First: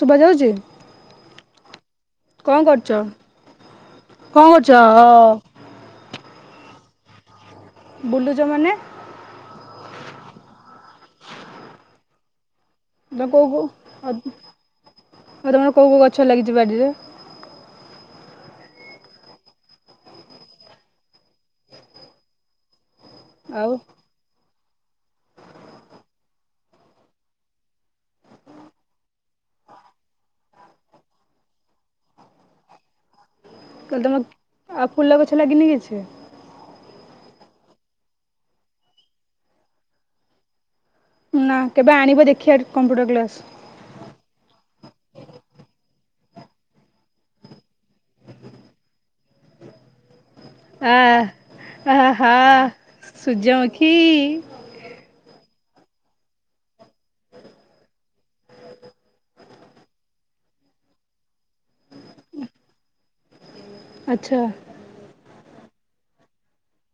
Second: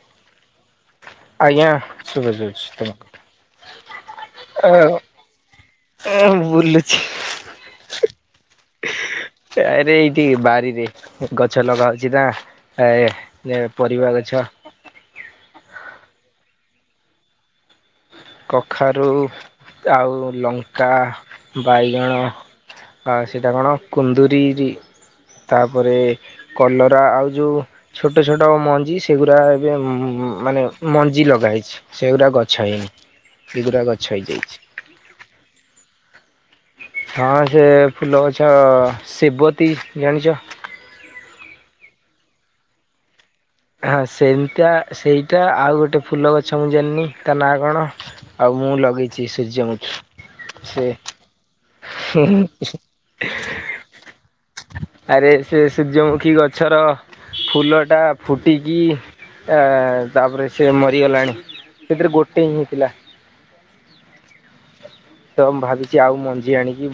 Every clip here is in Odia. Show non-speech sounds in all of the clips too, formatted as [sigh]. ଶୁଭାଯାଉଛି। ଆଜ୍ଞା ଶୁଭାଯାଉଛି କରୁଛ ତମ କଣ କରୁଛ କଥା ଅ ଆ ଏ ବୁଲୁଛି। ବୁଲୁଛ ମାନେ? ଆରେ ଏଇଠି ବାରିରେ ଗଛ ଲଗା ହଉଛି ନା। ତମେ କୋଉ ଏ କୋଉ ପରିବା ଗଛ। ଆଉ ତମର କୋଉ କଉ ଗଛ ଲାଗିଛି ବାଡିରେ? କଖାରୁ ଆଉ ଲଙ୍କା ବାଇଗଣ ଆ ସେଇଟା କଣ ଆଉ କୁନ୍ଦୁରି ତାପରେ କଲରା ଆଉ ଯୋଉ ଛୋଟ ଛୋଟ ମଞ୍ଜି ସେଗୁଡା ଏବେ ମାନେ ମଞ୍ଜି ଲଗା ହେଇଛି। ସେଗୁରା ଗଛ ହେଇନି ଏଗୁଡା କହିଲି ଗଛ ତମ ହେଇଯାଇଛି। ଆଉ ଫୁଲ ଗଛ ଲାଗିନି କିଛି। ହଁ ସେ ଫୁଲ ଗଛ ସେବତୀ ଜାଣିଛ। ନା କେବେ ଆଣିବ ଦେଖିବା କମ୍ପ୍ୟୁଟର କ୍ଲାସ। ହଁ ସେମିତି ସେଇଟା ଆଉ ଗୋଟେ ଫୁଲ ଗଛ ମୁଁ ଜାଣିନି ତା ନାଁ କଣ। ଆଉ ମୁଁ ଲଗେଇଛି ସୂର୍ଯ୍ୟମୁଖୀ। ସେ ଆ ଆ ହା ସୂର୍ଯ୍ୟମୁଖୀ। ଆରେ ସେ ସୂର୍ଯ୍ୟମୁଖୀ ଗଛର ଫୁଲଟା ଫୁଟିକି ଆ ତା ପରେ ସେ ମରିଗଲାଣି ସେଥିରେ ଗୋଟେ ହିଁ ହେଇଥିଲା। ଆଛା। ତ ମୁଁ ଭାବୁଛି ଆଉ ମଞ୍ଜି ଆଣିକି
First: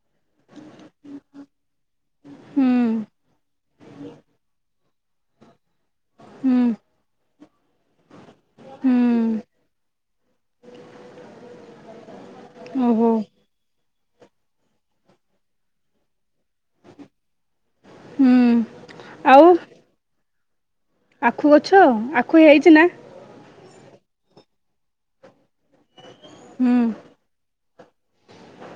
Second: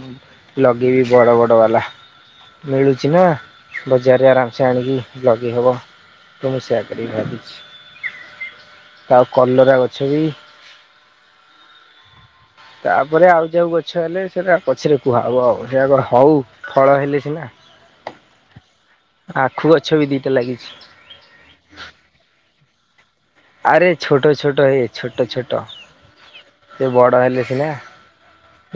ଲଗେଇବି ବଡ ବଡ଼ ବାଲା ହୁଁ ମିଳୁଛି ନା। ବଜାରରେ ଆରାମସେ ଆଣିକି ଲଗେଇ ହେବ ତ ହୁଁ ମୁ ସେ କରିକି ହୁଁ ବାବିଛି। ଆଉ କଲରା ଗଛ ବି ଓହୋ ତାପରେ ଆଉ ଯଉ ଗଛ ହେଲେ ସେଟା ପଛରେ କୁହାବ ଆଉ ସେ ଆଗ ହଉ ଫଳ ହେଲେ ସିନା। ହୁଁ ଆଉ ଆଖୁ ଗଛ ବି ଦିଟା ଲାଗିଛି। ଆଖୁ ଗଛ ଆଖୁ ହେଇଛି ନା? ଆରେ ଛୋଟ ଛୋଟ ହେଇ ଛୋଟ ଛୋଟ ହୁଁ ସେ ବଡ ହେଲେ ସିନା।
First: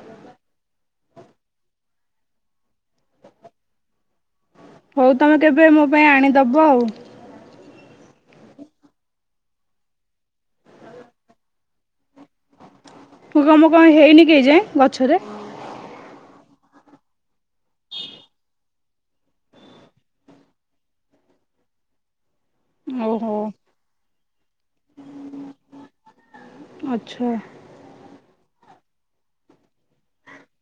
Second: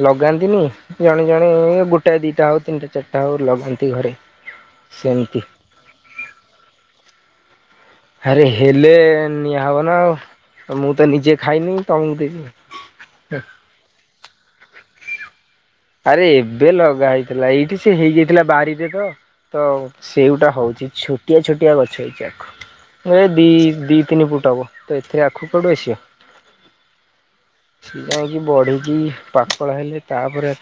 ଲଗାନ୍ତିନି। ଜଣେ ଜଣେ ଗୋଟାଏ ଦିଟା ହଉ ତିନିଟା ଚାରିଟା ହଉ ଲଗାନ୍ତି ଘରେ। ହଉ ତମେ ସେମିତି କେବେ ମୋ ପାଇଁ ଆଣିଦବ ଆଉ। ଆରେ ହେଲେ ନିଆହବ ନା ଆଉ ମୁଁ ତ ନିଜେ ଖାଇନି ତମକୁ ଦେବି। ମୁଁ କମ କଣ ହେଇନି କେହି ଯାଏଁ ଗଛରେ। ଆରେ ଏବେ ଲଗା ହେଇଥିଲା ଏଇଠି ସେ ହେଇଯାଇଥିଲା ବାରିରେ ତ। ତ ସେଇଗଟା ହଉଛି ଛୋଟିଆ ଛୋଟିଆ ଗଛ ହେଇଛି ଆଖୁ। ଏ ଓହୋ। ଦି ଦି ତିନି ଫୁଟ ହବ ତ ଏଥିରେ ଆଖୁ କଆଡୁ ଆସିବ? ଆଚ୍ଛା। ସି ଯାଇକି ବଢିକି ପାଖଳ ହେଲେ ତାପରେ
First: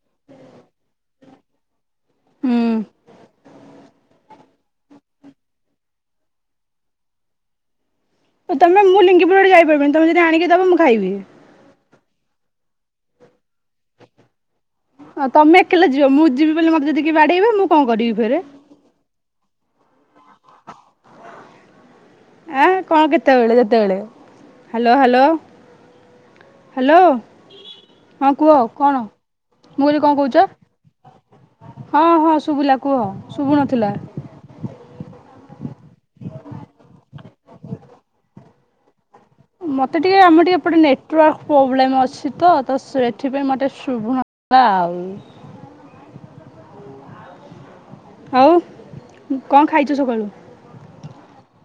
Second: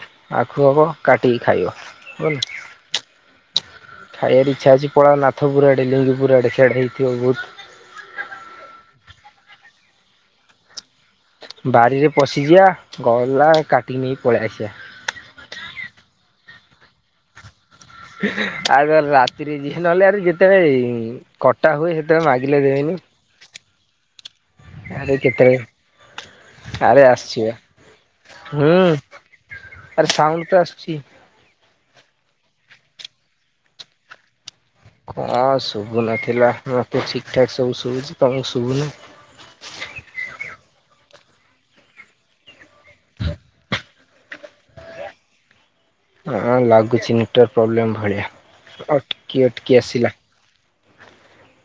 ଆଖୁ ହବ କାଟିକି ଖାଇବ ବୁ ହୁଁ ଖାଇବାର ଇଚ୍ଛା ଅଛି। ପଲା ନାଥ ପୁରା ଆଡେ ଲିଙ୍ଗି ପୁରା ଆଡେ ସିଆଡେ ହେଇଥିବ ବହୁତ ତମେ ମୁଁ ଲିଙ୍ଗପୁର ଆଡ଼େ ଯାଇପାରିବିନି ତମେ ଯଦି ଆଣିକି ଦବ ମୁଁ ଖାଇବି। ବାରିରେ ପଶିଯିବା ଗଲା କାଟି ନେଇ ପଳେଇ ଆସିବା। ହଁ ତମେ ଏକେଲା ଯିବ ମୁଁ ଯିବି ବୋଲି ମତେ ଯଦି କିଏ ବାଡେଇବ ମୁଁ କଣ କରିବି ଫେରେ? ଆଉ ତାହେଲେ ରାତିରେ ଯିଏ ନହେଲେ ଆ ଯେତେବେଳେ, କଟା ହୁଏ ସେତେବେଳେ ମାଗିଲେ ଆଁ ଦେବିନି କଣ କେତେବେଳେ ଯେତେବେଳେ ହ୍ୟାଲୋ ଆରେ ହ୍ୟାଲୋ କେତେବେଳେ, ହ୍ୟାଲୋ କାଳେ ଆସିବା ହଁ କୁହ ହୁଁ। କଣ ମୁଁ କହିଲି ଆ କଣ ରେ କହୁଛ? ସାଉଣ୍ଡ ତ ଆସୁଛି। ହଁ ହଁ ଶୁଭିଲା କୁହ ଶୁଭୁ ନଥିଲା। ହଁ ଶୁଭୁନଥିଲା ମତେ ଠିକ ଠାକ ସବୁ ଶୁଭୁଛି ତମକୁ ଶୁଭୁନି। ମୋତେ ଟିକେ ଆମର ଟିକେ ଏ ପଟେ ନେଟୱାର୍କ ପ୍ରୋବ୍ଲେମ୍ ଅଛି ତ ସେଥିପାଇଁ ମୋତେ ଶୁଭୁ ଆଉ ହଁ ଲାଗୁଛି ନେଟୱାର୍କ ପ୍ରୋବ୍ଲେମ୍ ଭଳିଆ ଆଉ ଅଟକି କଣ ଅଟକି ଖାଇଛ ଆସିଲା। ସକାଳୁ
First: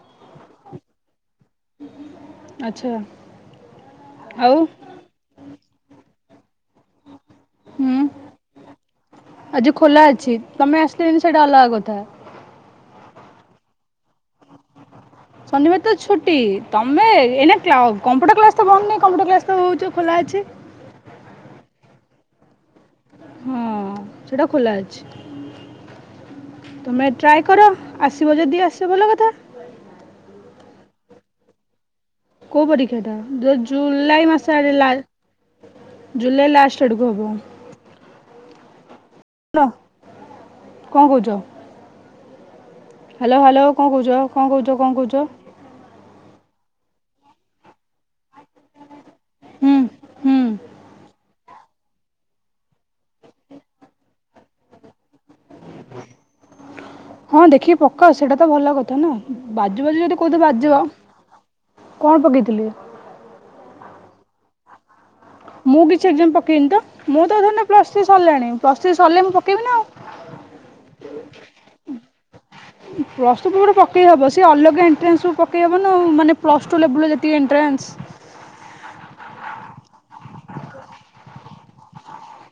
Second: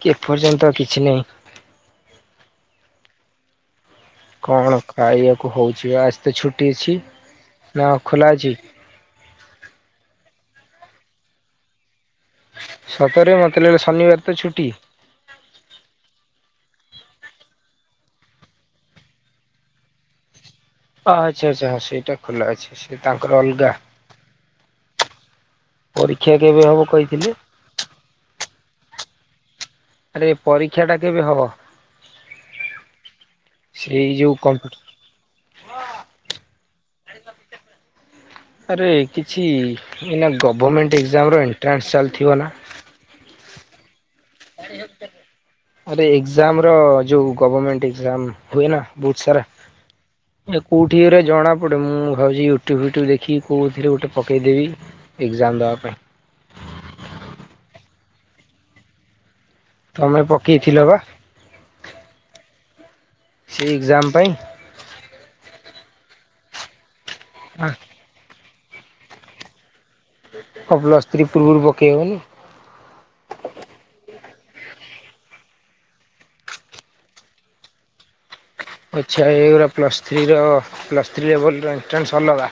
କି ଏପର୍ଯ୍ୟନ୍ତ କିଛି ନାହିଁ। ଆଚ୍ଛା। ଆଉ କଣ ଖାଇବାକୁ ହଉଛି ଆଜି ତ ଛୁଟି ଅଛି ନା ହୁଁ ଖୋଲା ଅଛି? ଆଜି ଖୋଲା ଅଛି ତମେ ଆସିଲେ ଯେ ସେଇଟା ଅଲଗା କଥା। ସତରେ ମତେ ଲାଗେ ଶନିବାର ତ ଛୁଟି। ଶନିବାର ତ ଛୁଟି ତମେ ଏଇନା କା କମ୍ପ୍ୟୁଟର କ୍ଲାସ ତ ବନ୍ଦ ନୁହଁ କମ୍ପୁଟର କ୍ଲାସ ତ ହଉ ଖୋଲା ଅଛି। ଅ ଆଚ୍ଛା ଆଚ୍ଛା। ସେଇଟା ଖୋଲା ଅଛି ସେ ତାଙ୍କର ଅଲଗା। ସେଟା ଖୋଲା ଅଛି। ପରୀକ୍ଷା କେବେ ହବ ତମେ କହିଥିଲେ ଟ୍ରାଏ କର, ଆସିବ ଯଦି ଆସିବ ଭଲ କଥା। ଆରେ ପରୀକ୍ଷା ଟା କେବେ ହବ? କୋଉ ପରୀକ୍ଷା ଟା ଯେ ସେଇ ଜୁଲାଇ ଯୋଉ ମାସ କମ୍ପୁ ଆଡେ ଲା ଜୁଲାଇ ଲାଷ୍ଟ ଆଡ଼କୁ ହେବ। ଆରେ କିଛି ଏଇନା କ'ଣ ଗଭର୍ମେଣ୍ଟ କହୁଛ ଏକ୍ସାମ୍ମ ର ଏଣ୍ଟ୍ରାନ୍ସ ଚାଲିଥିବ ନା? ହ୍ୟାଲୋ ହ୍ୟାଲୋ କଣ କହୁଛ? କ'ଣ କହୁଛ କ'ଣ କହୁଛ ଆରେ ଏଜାମ୍ ର ଯୋଉ ଗଭମେଣ୍ଟ ଏଜାମ ହୁଏ ନା? ବୁହୁତ ସାରା ହୁଁ ହୁଁ ଏ କୋଉଠିରେ ଜଣା ଗୋଟେ ମୁଁ ଭାବଛି ୟୁଟ୍ୟୁବ୍ ୟୁଟ୍ୟୁବ୍ ଦେଖି କହୁଥିଲି ଗୋଟେ ପକେଇଦେବି ଏକ୍ଜାମ ଦେବା ପାଇଁ। ହଁ ଦେଖିକି ପକାଅ ସେଇଟା ତ ଭଲ କଥା ନା। ବାଜୁ ବାଜୁ ଯଦି ତମେ କହୁଥିରେ ପକେଇଥିଲ ବାଜିବ ବା କଣ ପକେଇଥିଲି? ସେଇ ଏଜାମ୍ ପାଇଁ। ମୁଁ କିଛି ଏକ୍ଜାମ ପକେଇନି ତ ମୁଁ ତ ଧର ଆଉ ପ୍ଲସ୍ ଥ୍ରି ସରିଲାଣି ପ ପ୍ଲସ ଥ୍ରି ସରିଲେ ମୁଁ ପକେଇବି ନି ଆଉ। କଣ ପ୍ଲସ ଥ୍ରି ପ୍ରୁବରୁ ପକେଇ ହେବନି? ପ୍ଲସ୍ ଟୁ ପୃବରୁ ପକେଇ ହେବ ସି ଅଲଗା ଏଣ୍ଟାନ୍ସକୁ ପକେଇବ ନା ଆ ମାନେ ପ୍ଲସ୍ ଟୁ ଲେବୁଲ୍ର ର ଯେତିକି ଏଟାନ୍ସ। ଆଚ୍ଛା। ଏଗୁଡ଼ା ପ୍ଲସ୍ ଥ୍ରୀର ପ୍ଲସ୍ ଥ୍ରୀ ଲେବୁଲ୍ର ଏଣ୍ଟ୍ରାନ୍ସ ଅଲଗା।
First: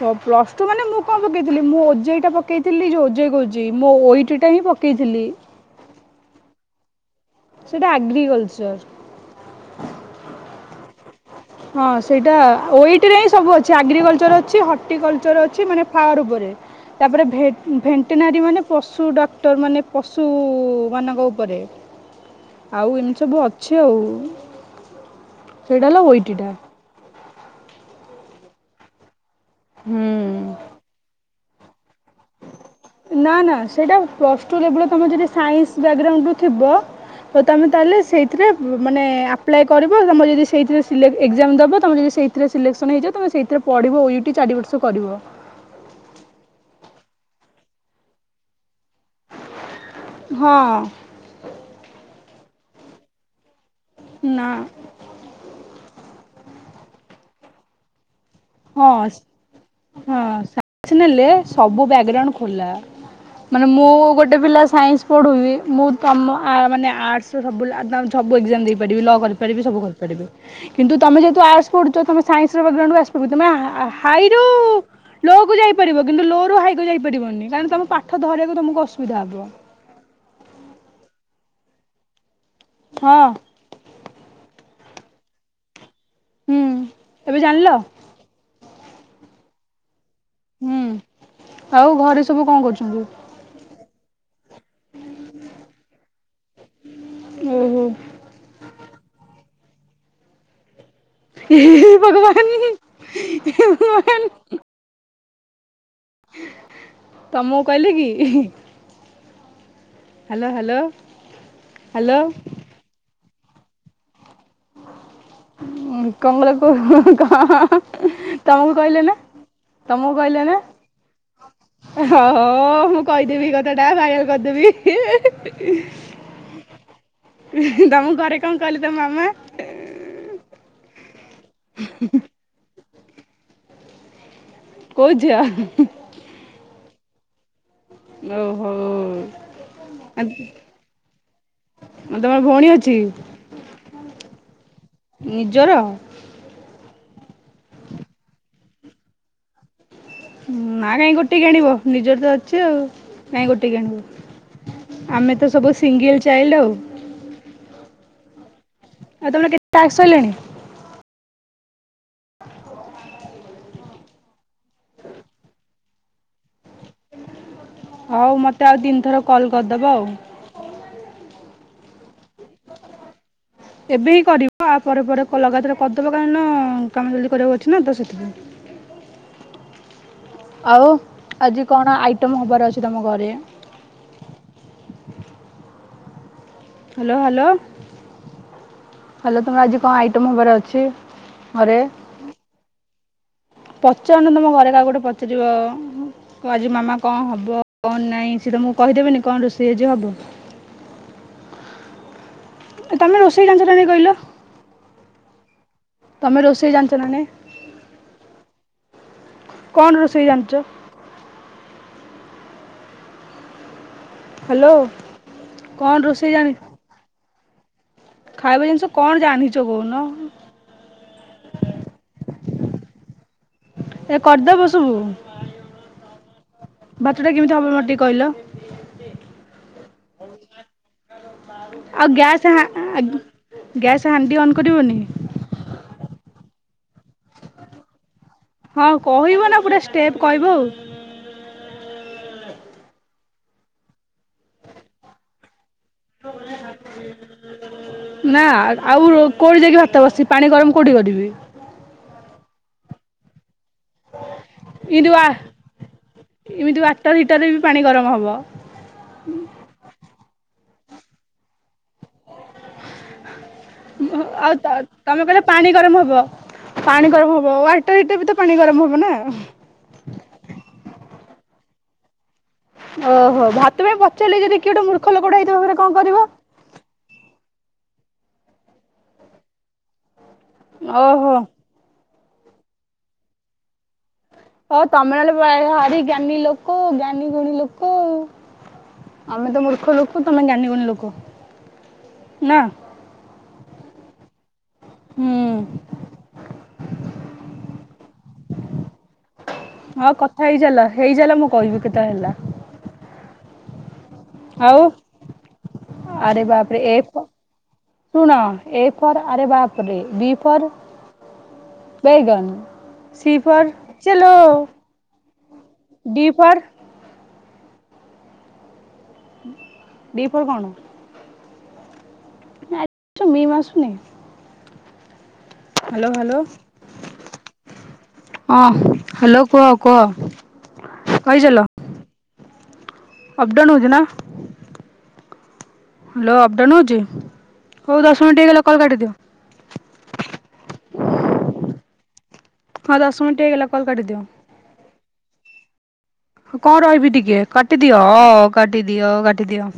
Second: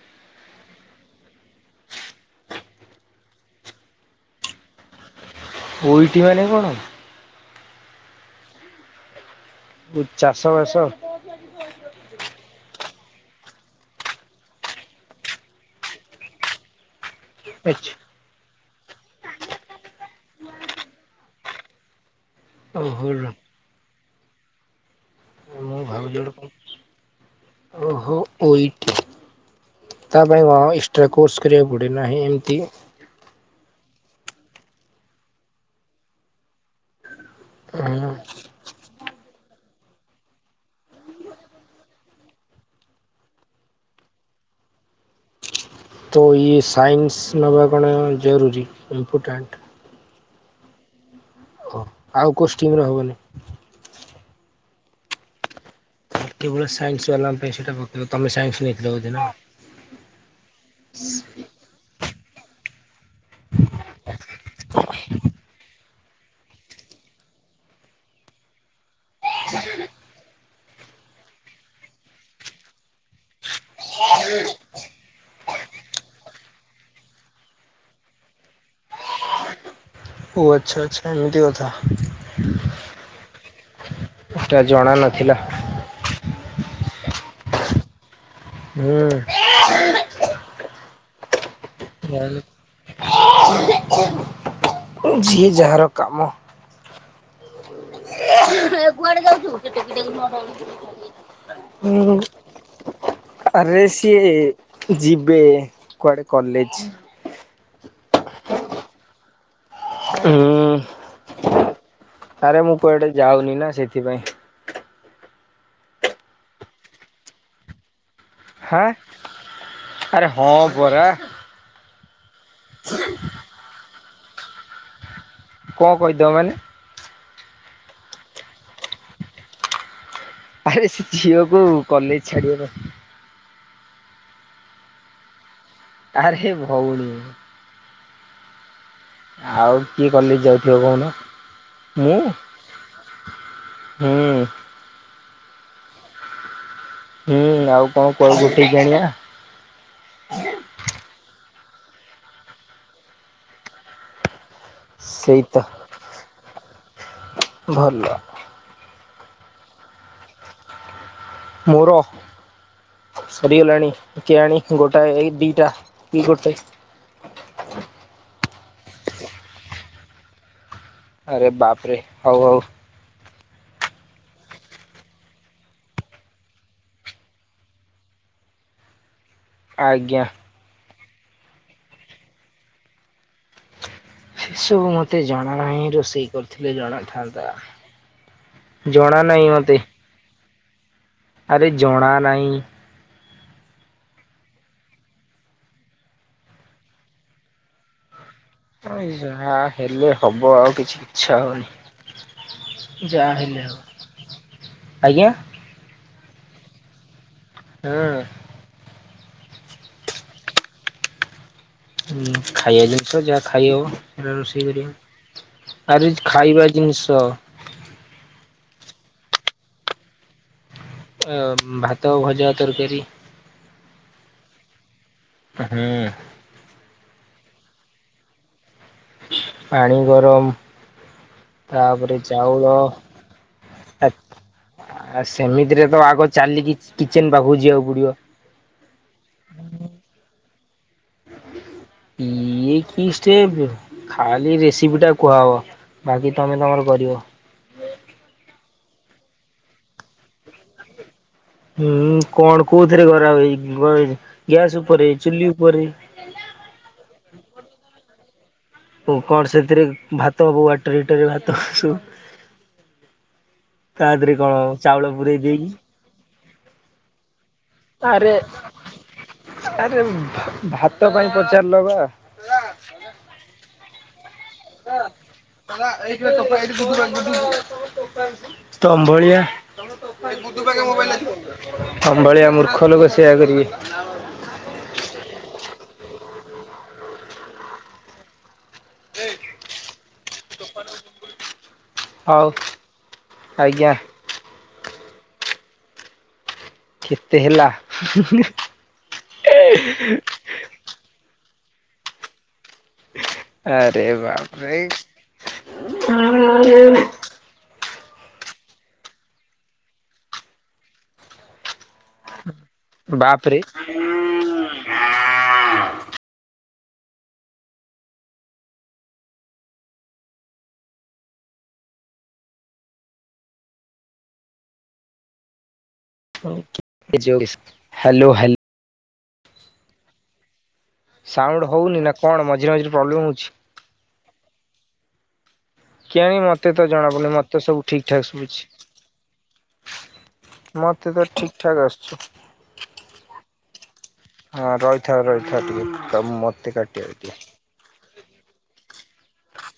ହ ପ୍ଲସ ଟୁ ମାନେ ମୁଁ କଣ ପକେଇଥିଲି ମୁଁ ଓଜେଇ ଟା ପକେଇଥିଲି ଯୋଉ ଓଜେଇ କହୁଛି ମୋ ଓଇଟା ହିଁ ପ କେଇ ଥିଲି। ଓ ଇଟି ମାନେ କଣ? ସେଇଟା ଆଗ୍ରିକଲଚର୍। ଚାଷ ବାସ, ହଁ ସେଇଟା ଓଇଠିରେ ହିଁ ସବୁ ଅଛି ଆଗ୍ରିକଲଚର ଅଛି, ହର୍ଟିକଲଚର ଅଛି, ମାନେ ଫାର୍ ଉପରେ। ତାପରେ ଭେ ଭେଣ୍ଟିନାରୀ ମାନେ ପଶୁ ଡକ୍ଟର ମାନେ ପଶୁମାନଙ୍କ ଉପରେ। ଆଉ ଓହୋ ଏମିତି ସବୁ ଅଛି ଆଉ। ମୋ ସେଇଟା ହେଲା ଭାଉଜ ଓଇଟିଟା। [inaudible] ଓହୋ ଓ ଇ ଟି। ତା ପାଇଁ କଣ ହୁଁ। ଏକ୍ସଟ୍ରା କୋର୍ସ କରିବାକୁ ପଡେ ନାହିଁ ଏମତି ନା ନା ସେଇଟା ପ୍ଲସ୍ ଟୁ ଲେବୁଲ୍ ର ତମେ ଯଦି ସାଇନ୍ସ ବ୍ୟାଗ୍ରାଉଣ୍ଡ ରୁ ଥିବ। ଓ ତମେ ତାହେଲେ ସେଇଥିରେ ମାନେ ଆ ଆପ୍ଲାଏ କରିବ ତମର ଯଦି ସେଇଥିରେ ସି ଏକ୍ଜାମ ଦେବ ତୁମେ ଯଦି ସେଇଥିରେ ସିଲେକ୍ସନ୍ ହେଇଛ ତୁମେ ସେଥିରେ ପଢ଼ିବ ଓ ୟୁ ଟି ଚାରି ବର୍ଷ କରିବ। ତ ଇଏ ସାଇନ୍ସ ନବା କଣ ଜରୁରୀ ଇମ୍ପୋର୍ଟାଣ୍ଟ୍? ହଁ। ଓ ଆଉ କୋଉ ଷ୍ଟିମ୍ ରେ ହବନି? ନା। କେବଳ ସାଇନ୍ସ ବାଲାଙ୍କ ପାଇଁ ସେଇଟା ପକେଇବ ତମେ ସାଇନ୍ସ? ନେଇଥିଲ ହଁ ବୋଧେ ନା? ହଁ ସାଇନ୍ସ ନେଲେ ସବୁ ବ୍ଯାଗ୍ରାଉଣ୍ଡ ଖୋଲା। ମାନେ ମୁଁ ଗୋଟେ ପିଲା ସାଇନ୍ସ ପଢ଼ିବି ମୁଁ ତମ ମାନେ ଆର୍ଟସ୍ ସବୁ ସବୁ ଏକ୍ ଜାମ୍ ଦେଇ ଲ କରିପାରିବି ସବୁ ସବୁକରିପାରିବି କିନ୍ତୁ ତମେ ଯେହେତୁ ଆର୍ଟ୍ସ ପଢ଼ୁଚ ତମେ ସାଇନ୍ସ ର ବ୍ୟାକଗ୍ରାଉଣ୍ଡ କୁ ଆସି ତମେ ହାଇରୁ ଲୋ ଯାଇପାରିବ କିନ୍ତୁ ଲୋ ର ହାଇକୁ ଯାଇପରିବନି କାରଣ ତମ ପାଠ ଧରିବାକୁ ଅସୁବିଧା ହବ। ଓ ଆଚ୍ଛା ଆଚ୍ଛା ଏମିତି କଥା। ହଁ। ସେଟା ଜଣା ନଥିଲା। ହୁଁ ଏବେ ଜାଣିଲ? ହୁଁ। ହୁଁ। ଆଉ ଘରେ ସବୁ କଣ କରୁଛନ୍ତି? ଝିଏ ଯାହାର କାମ ହୁଁ ହୁଁ। [inaudible] ହେ ହେ ହୁଁ ଭଗବାନ ହେ ଆରେ ଭଗବାନ ସିଏ ଯିବେ କୁଆଡେ କଲେଜ। ତମ କୁ କହିଲେ କି? ହ୍ୟାଲୋ ହୁଁ ହ୍ୟାଲୋ ହ୍ୟାଲୋ। ଆରେ ମୁଁ କୁଆଡେ ଯାଉନି ନା ସେଥିପାଇଁ। କଣ ଗୁରେ କ [inaudible] ତମକୁ ହାଁ କହିଲେ ନା ତମକୁ ଆରେ କହିଲେ ହଁ ନା? ପରା ହ ହୋ ମୁଁ କହିଦେବି ଏଇ କଥାଟା ଭାଇରାଲ କଣ କହିଦବ ମାନେ କରିଦେବି। ତମ ଘରେ କଣ କହିଲେ ତମ ମାମା? ଆରେ ସେ ଝିଅକୁ କଲେଜ୍ ଛାଡିବାର କୋଉ ଝିଅ? ଆରେ ଭଉଣୀ। ଓ ହୋ। ଆଉ କିଏ କଲେଜ ଯାଉଥିବ କହୁନ ମୁଁ? ତମର ଭଉଣୀ ଅଛି ହୁଁ। ନିଜର? ହୁଁ ଆଉ କଣ କୁଆଡୁ ଗୋଟେଇକି ଆଣିବା? ନା କାଇଁ ଗୋଟେଇକି ଆଣିବ ନିଜର ତ ଅଛି ଆଉ କାଇଁ ଗୋଟେଇକିକଆଣିବ? ଆମେ ତ ସବୁ ସିଙ୍ଗଲ୍ ଚାଇଲ୍ଡ ଆଉ। ଭଲ। ଆଉ ତମର କେତେ ଟାକ୍ସ ସଇଲାଣି? ମୋର? ସରିଗଲାଣି, କିଏ ଆଣି ଗୋଟାଏ, ଏଇ ଦିଟା, କି ଗୋଟେ? ହଉ, ମତେ ଆଉ ତିିନି ଥର କଲ୍ କରିଦବ ଆଉ। ଆରେ ବାପ୍ ରେ! ହଉ ହଉ। ଏବେ ହିଁ କରିବ। ଆ ପରେ ପରେ କ ଲଗାତାର କରିଦବ କାରଣ, କାମ ଯଲ୍ଦି କରିବାକୁ ଅଛି ନା ତ ସେଥିପାଇଁ। ଆଜ୍ଞା। ଆଉ, ଆଜି କଣ ଆଇଟମ୍ ହବାର ଅଛି ତମ ଘରେ? ସେ ସବୁ ମତେ ଜଣା ନାହିିଁ। ରୋଷେଇ କରୁ ଥିଲେ ହ୍ୟାଲୋ ହ୍ୟାଲୋ। ଜଣାଥାନ୍ତା, ଜଣା ହ୍ୟାଲୋ ନାହିଁ ତମର ଆଜି ମତେ। କଣ ଆଇଟମ୍ ହବାର ଅଛି। ଆରେ ଘରେ? ଜଣା ନାଇଁ। ପଚାରୁନ ତମ ଘରେ କାହାକୁ ଗୋଟେ ପଚାରିବ! ଆଜି ମାମା କଣ ହବ କଣ ନାହିଁ? ସେ ତମକୁ କହିଦେବେନି କଣ ରୋଷେଇ ଆଜି ହବ? ବ ଆଉ କିଛି, ଇଚ୍ଛା ହଉନି। ତମେ ଯାହା ରୋଷେଇ ହେଲେ ଜାଣିଛ ନା ହବ ନାଇଁ କହିଲ? ଆଜ୍ଞା ତମେ ରୋଷେଇ ଜାଣିଛ ନା ନାଇଁ? ହୁଁ। କଣ ରୋଷେଇ ଜାଣିଛ? ହୁଁ, ଖାଇବା ଜିନିଷ ଯାହା ଖାଇ ହବ। ସେରା ରୋଷେଇ ହ୍ୟାଲୋ କରିବ। କଣ ଆରେ ରୋଷେଇ ଜାଣି ଖାଇବା ଜିନିଷ। ଖାଇବା ଜିନିଷ କଣ ଜାଣିଛ କହୁନ? ଆ, ଭାତ, ଭଜା, ତରକାରୀ। ଏ କରିଦବ ସବୁ। ହୁଁ। ଭାତ ଟା କେମିତି ହବ ମୋତେ ଟିକେ କହିଲ? ପାଣି ଗରମ। ଆଉ, ତାପରେ ଗ୍ୟାସ୍ ହା ଚାଉଳ ଆଁ-ଗ୍ ଗ୍ୟାସ୍ ହାଣ୍ଡି ଅନ୍ କରିବନି? ଆ ସେମିତିରେ ତ ଆଗ ଚାଲିକି କିଚେନ୍ ପାଖକୁ ଯିବାକୁ ପଡିବ! ହଁ, କହିବ ନା ପୁରା ଷ୍ଟେପ୍ କହିବ ଆଉ। ଇଏ କି ଷ୍ଟେପ୍! ଖାଲି ରେସିପି ଟା କୁହାହବ। ବାକି ତମେ ତମର କରିବ। ନାଁ, ଆ-ଆଉ କୋଉଠି ଯାଇକି ଭାତ ବସିି, ପାଣି ଗରମ କୋଉଠି କରିବି? ହୁଁ, କଣ କୋଉଥିରେ କରା ହୋଇ ଗଏ ଗ୍ୟାସ୍ ଉପରେ, ଏମିତି ଆ ଚୁଲି ଉପରେ। ଏମିତି ୱାଟର ହିଟରରେ ବି ପାଣି ଗରମ ହବ ଓ କଣ ସେଥିରେ ଭାତ ହବ, ୱାଟର୍ ହିଟରରେ ଭାତ ବସିବ। ଦେହରେ ଆଉ କଣ ତ ଚାଉଳ ତମେ ପୁରେଇ କହିଲ, ଦେଇକି ପାଣି ଗରମ ହବ। ପାଣି ଗରମ ହବ, ୱାଟର ହିଟର୍ ବି ଆରେ ତ ପାଣି ଗରମ ହବ ନା! ଆରେ ଭା-ଭାତ ପାଇଁ ପଚାରିଲ ବା। ଓହୋ! ଭାତ ପାଇଁ ପଚାରିଲି ଯଦି, କିଏ ଗୋଟେ ମୂର୍ଖ ଲୋକ ଟା ହେଇଥିବ ଫେରେ କଣ କରିବ? ତମ ଭଳିଆ। ଓହୋ ତମ ଭଳିଆ ମୂର୍ଖ ଲୋକ ସେୟା କରିବେ। ହଁ ତମେ [unintelligible] ଭାରୀ ଜ୍ଞାନୀ ଲୋକ ଜ୍ଞାନୀ ଗୁଣୀ ଲୋକ ଆଉ। ଆମେ ତ ମୂର୍ଖ ଲୋକ ତମେ ଜ୍ଞାନୀଗୁଣୀ ଲୋକ ହଉ ନା। ଆଜ୍ଞା। ହୁଁ। କେତେ ହେଲା ହୁଁ ହୁଁ ହୁଁ। ହଁ କଥା ହେଇଚାଲ ହେଇଚାଲ ମୁଁ କହିବି କେତେ ହେଲା। ଆରେ ବାପରେ ଆଉ ଆରେ ବାପରେ ଏ [unintelligible] ଫ ଶୁଣ ଏ ଫର୍ ଆରେ ବାପରେ ବି ଫର୍ ବେଗନ ସି ବାପରେ ଫର ଚଲୋ ଡି ଫର୍ ଡି ଫର୍ କଣ? ଚ ମିମ ଆସୁନି। ହାଲୋ ହାଲୋ ହ୍ୟାଲୋ ହ୍ୟାଲୋ ହଁ ହାଲୋ କୁହ କୁହ। ସାଉଣ୍ଡ ହଉନି ନା କଣ ମଝିରେ ମଝି ଅପଡାଉନ ହଉଛି ନା? କି ହ୍ୟାଲୋ ଆଣି ମତେ ଅପଡାଉନ୍ ତ ହଉଛି ଜଣା ପଡ଼ୁନି ମତେ ସବୁ ହଉ ଠିକ ଦଶ ଠାକ୍ ମିନିଟ୍ ହେଇଗଲା ସୁବୁଛି। କଲ୍ କାଟିଦିଅ ମତେ ତ ଠିକ ଠାକ ଆସୁଚି। ହଁ ଦଶ ମିନିଟ ହେଇଗଲା କଲ କାଟିଦିଏ। ହଁ ରହିଥାଅ ରହିଥାଅ ଟିକେ। ମତେ କଣ ରହିବି କାଟିବାକୁ ଦିଅ। ଟିକେ କାଟିଦିଅ ହ କାଟିଦିଅ କାଟିଦିଅ।